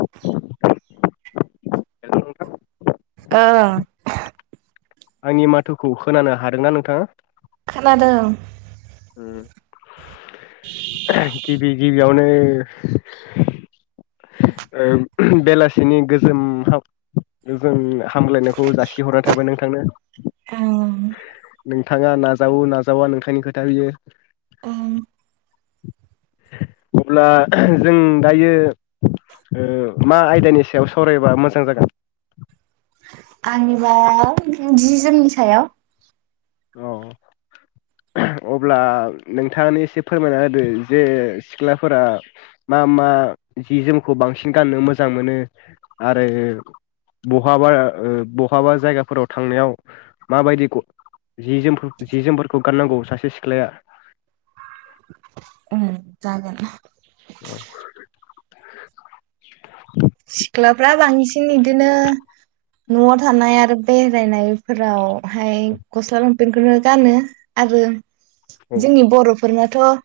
[inaudible] हेल' नोंथां अ आंनि माथोखौ खोनानो हादोंना नोंथाङा? खोनादों उ [inaudible] गिबि गिबियावनो ओ बेलासिनि गोजोम हाम गोजोम हामलायनायखौ जासिहरना थाबाय नोंथांनो ओं नोंथाङा नाजावो नाजावा नोंथांनि खोथा बियो। ओं अब्ला जों दायो मा आयदानि सायाव सावरायबा मोजां जागोन? आंनिबा जि जोमनि सायाव। अ अब्ला नोंथाङानो एसे फोरमायना होदो जे सिख्लाफोरा मा मा जि जोमखौ बांसिन गाननो मोजां मोनो आरो बहाबा बहाबा जायगाफोराव थांनायाव माबायदि जि जोम जि जोमफोरखौ गाननांगौ सासे सिख्लाया उम जागोन। औ सिख्लाफ्रा बांसि बांसिन बिदिनो नआव थानाय आरो बेरायनायफोरावहाय गस्ला लंपेन्खौनो गानो आरो औ जोंनि बर'फोरा बरफोरनाथ'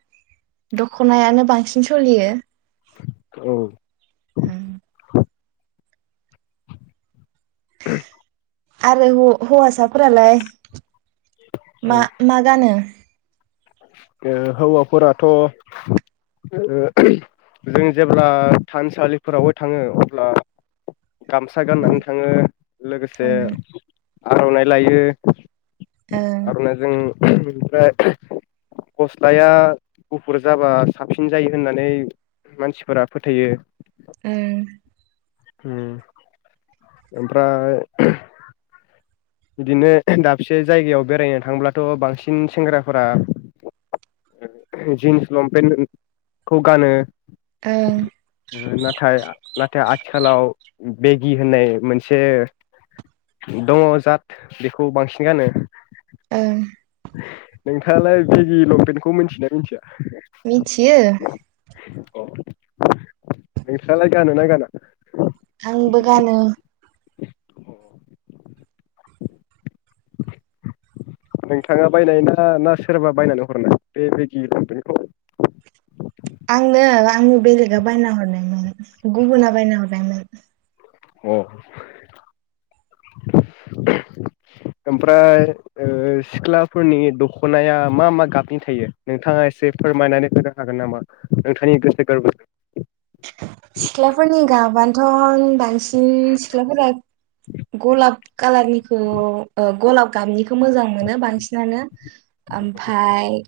दखनायानो बांसिन सलियो। औ [inaudible] ए आरो हौवासाफोरालाय? मा मा गानो? ओ हौवाफोराथ' ओ जों जेब्ला थानसालिफोरावबो थाङो अब्ला गामसा ओं गाननानै थाङो लोगोसे आरनाइ लायो। ओं आरनायजों ओमफ्राय गस्लाया गुफुर जाबा साबसिन जायो होननानै मानसिफोरा फोथायो। ओह उम ओमफ्राय बिदिनो दाबसे जायगायाव बेरायनो थांब्लाथ' बांसिन सेंग्राफोरा जिन्स लंपेन्टखौ गानो। ओं नाथाय नाथाय आथिखालाव आथिखालाव बेगि होननाय मोनसे दङ जात बेखौ बांसिन गानो। ओह नोंथाङालाय बेगि लंपेन्टखौ मिथियोना मिथिया? मिथियो। अ नोंस्रालाय गानो ना गाना? आंबो गानो। नोंथाङा बायनायना ना सोरबा बायनानै हरनाय बे बेगि लंपेन्टखौ? आंनो आंनि बेलेगा बायना हरनायमोन गुबुना बायना हरनायमोन। अ ओमफ्राय ओ सिख्लाफोरनि दखनाया मा मा गाबनि थायो नोंथाङा एसे फोरमायनानै होनो हागोन नामा नोंथांनि गोसो गोर्बोजों सिख्लाफोरनि गाबानथ बांसिन सिख्लाफोरा गलाब कालारनिखौ ओ गलाब गाबनिखौ खौ मोजां मोनो बांसिनानो ओमफ्राय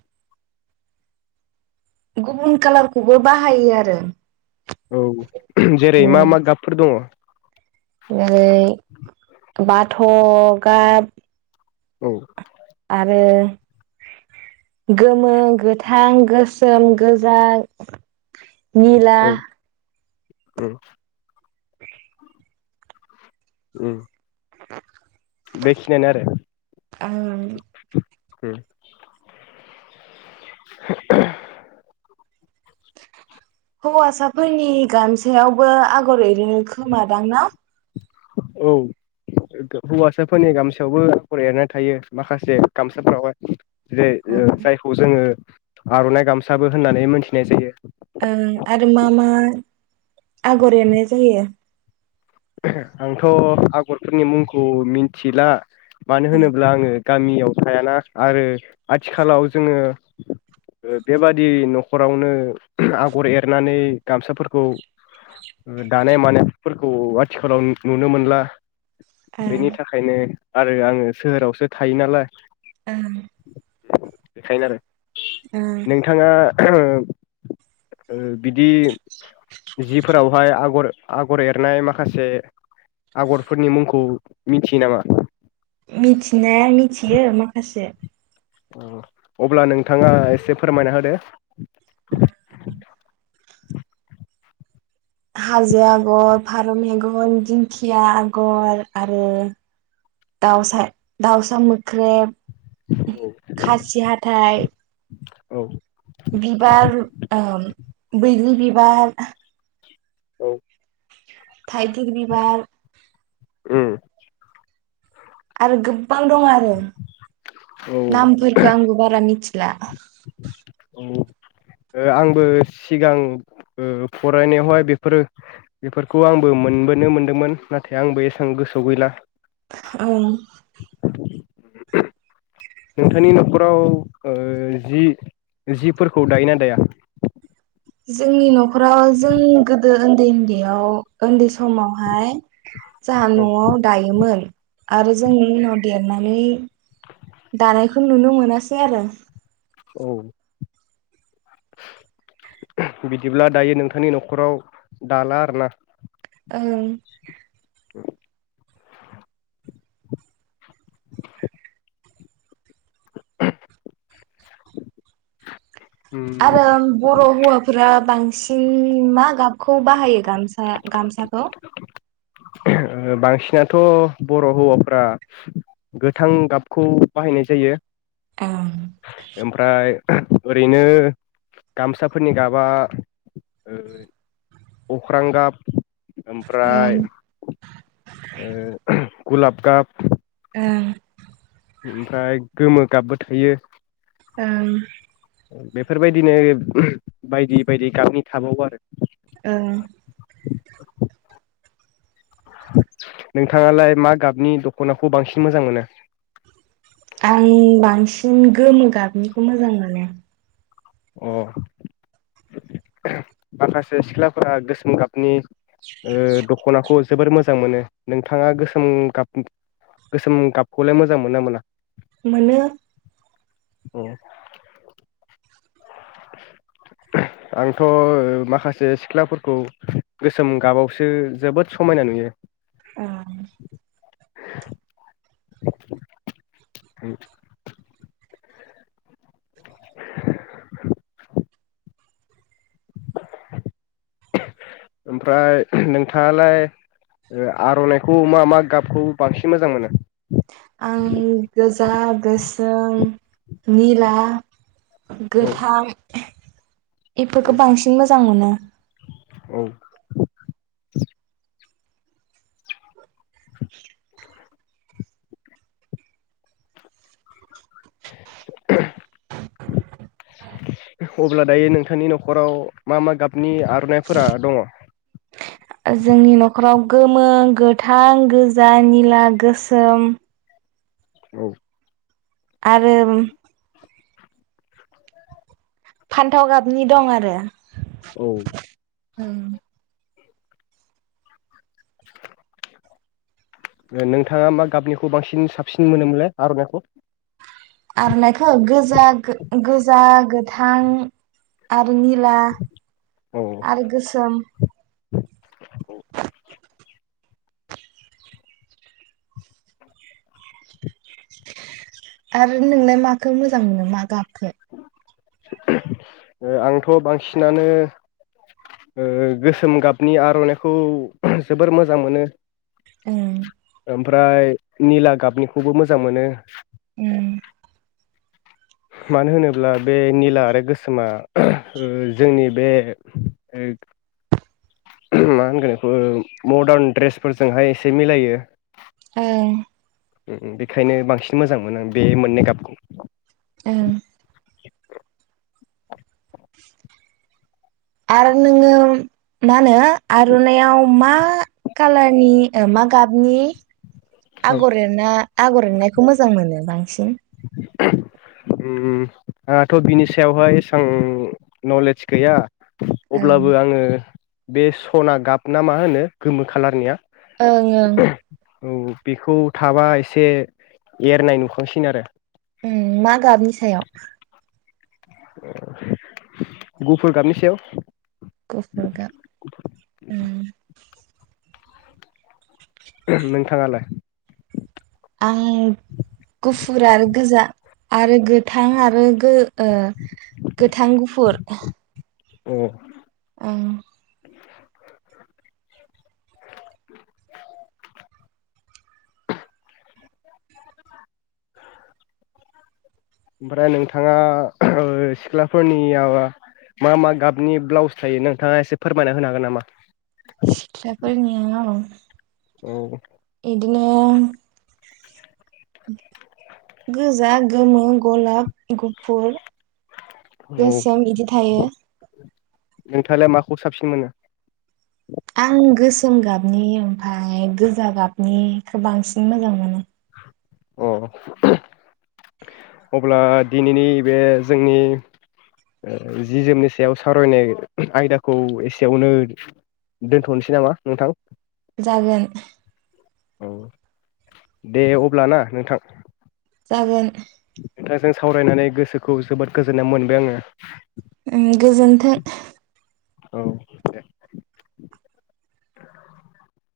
गुबुन कालारखौबो बाहायो आरो। औ जेरै मा-मा गाबफोर दङ? ओै बाथ गाब। औ आरो गोमो गोथां गोसोम गोजा निला उ। ओ बेखिनियानो आरो। ओं ए। हौवासाफोरनि गामसायावबो आगर एरैनो खोमादां ना? औ हौवासाफोरनि गामसायावबो आगर एरनाय थायो माखासे गामसाफोरावहाय। जेरै जायखौ जोङो आरनाइ गामसाबो होननानै मोनथिनाय जायो। ओं आरो मा मा आगर एरनाय जायो। आंथ आगरफोरनि मुंखौ मिथिला। मानो ओं होनोब्ला आङो गामियाव थायाना आरो आथिखालाव जोङो बेबादि नखरावनो आगर एरनानै गामसाफोरखौ दानाय मानायफोरखौ आथिखालाव नुनो मोनला। ओं बेनि थाखायनो आरो आङो सोहोरावसो थायो नालाय। ओ। बेखायनो आरो। नोंथाङा ओ ओ बिदि जिफोरावहाय आगर आगर एरनाय मा माखासे आगरफोरनि मुंखौ मिथियो नामा? मिथिनाया मिथियो माखासे। औ अब्ला नोंथाङा एसे फोरमायना होदो। हाजो आगर फारौ मेगन दिंखिया आगर आरो दाउसा दाउसा मोख्रेब। खासि हाथाय औ। बिबार ओ बैग्रि बिबार औ। थाइगिर बिबार। उम आरो गोबां दं आरो। ओ नामफोरखौ आंबो बारा मिथिला। औ आंबो सिगां ओ फरायनायावहाय बेफोरो बेफोरखौ आंबो मोनबोनो मोनदोंमोन नाथाय आंबो एसेबां गोसोआव गैला। ओं [inaudible] नोंथांनि नखराव जि जिफोरखौ दायोना दाया? जोंनि नखराव जों गोदो उन्दै उन्दैयाव उन्दै समावहाय जाहा नआव दायोमोन आरो जों उनाव देरनानै दानायखौ नुनो मोनासै आरो औ बिदिब्ला दायो नोंथांनि नखराव दाला आरो ना ओं [inaudible] उम आरो बर हौवा फुरा बांसिन मा गाबखौ बाहायो गामसा गामसाखौ ओ बांसिनाथ बर' हौवाफोरा गोथां गाबखौ बाहायनाय जायो औ ओमफ्राय ओरैनो गामसाफोरनि गाबा ओ अख्रां गाब ओं ओमफ्राय ओ गुलाब गाब ओं ओमफ्राय गोमो गाबबो थोयो ओं बेफोरबायदिनो बायदि बायदि गाबनि थाबावो आरो ओं नोंथांङालाय मा गाबनि दखनाखौ बांसिन मोजां मोनो आं बांसिन गोमो गाबनिखौ मोजां मोनो अ माखासे सिख्लाफोरा गोसोम गाबनि ओ दखनाखौ जोबोर मोजां मोनो नोंथांङा गोसोम गाब गोसोम गाबखौलाय मोजां मोनोना मोना मोनो अ आंथ माखासे सिख्लाफोरखौ गोसोम गाबावसो जोबोद समायना नुयो ए [inaudible] [inaudible] ओमफ्राय नोंथांङालाय आरनाइखौ मा मा गाबखौ बांसिन मोजां मोनो आं गोजा, गोसोम, निला औ गोथां एफोरखौ बांसिन मोज जां मोनो औ [inaudible] अब्ला दायो नोंथांनि नखराव मा मा गाब जोंनि नखराव गोमो गोथां, गोजा, निला, गोसोम औ आरो फान्थाव गाबनि दं आरो औ ओं नोंथांङा मा गाबनिखौ बांसिन साबसिन मोनोमोनलाय आरनाइखौ? आर'नाखौ गोजा गोजा गोथां आ रो निला औ आरो गोसोम [inaudible] [inaudible] आरो नोंलाय माखौ मोजां मोनो मा गाब? खो [inaudible] आंथ' बांसिनानो ओ गोसोम गाबनि आर'नाइखौ जोबोर मोजां मोनो। ओम ओमफ्राय निला गाबनिखौबो मोजां मोनो। उम मानो होनोब्ला बे निला आरो गोसोमा ओ जोंनि बे मा होनगोन बेखौ मदार्न ड्रेसफोरजोंहाय एसे मिलायो। ओ बेखायनो बांसिन मोजांमोन आं बे मोन्नै गाबखौ [inaudible] आरो नोङो मा होनो आर'नाइाव मा कालारनि मा गाबनि आगर एरना आगर एरनायखौ मोजां मोनो बांल बांसिन उम आंहाथ' बिनि सायावहाय एसबां नलेज गैया। ओं अब्लाबो आङो बे स'ना गाब ना मा होनो गोमो खालारनिया ओं ओं औ बेखौ थाबा एसे एरनाय नुखांसिनो आरो ओं मा गाबनि सायाव [inaudible] गुफुर गाबनि सयाव गुफुर गाब उम नोंथाङालाय? आं गुफुर आरो गोजा आरो गोथां आरो गो-ओ गोथां गुफुर अह ओं [unintelligible] [inaudible] ओमफ्राय नोंथाङा ओ सिख्लाफोरनियाव मा मा गाबनि ब्लाउस थायो नोंथाङा एसे फोरमायना होनो हागोन नामा? सिख्लाफोरनियाव औ बिदिनो गोजा, गोमो, गलाब, गुफुर औ गोसोम बिदि थायो। नोंथाङालाय माखौ साबसिन मोनो? आं गोसोम गाबनि ओमफाय गोजा गाबनिखो बांसिन मोजां मोनो। अ अब्ला दिनैनि बे जोंनि जि-जोमनि सायाव सावरायनाय आयदाखौ एसेयावनो दोनथनोसै नामा नोंथां? जागोन। [inaudible] औ दे अब्ला ना नोंथां। जागोन [inaudible] नोंथांजों सावरायनानै गोसोखौ जोबोद गोजोननाय मोनबाय आङो। ओं गोजोन्थों। औ दे। [inaudible]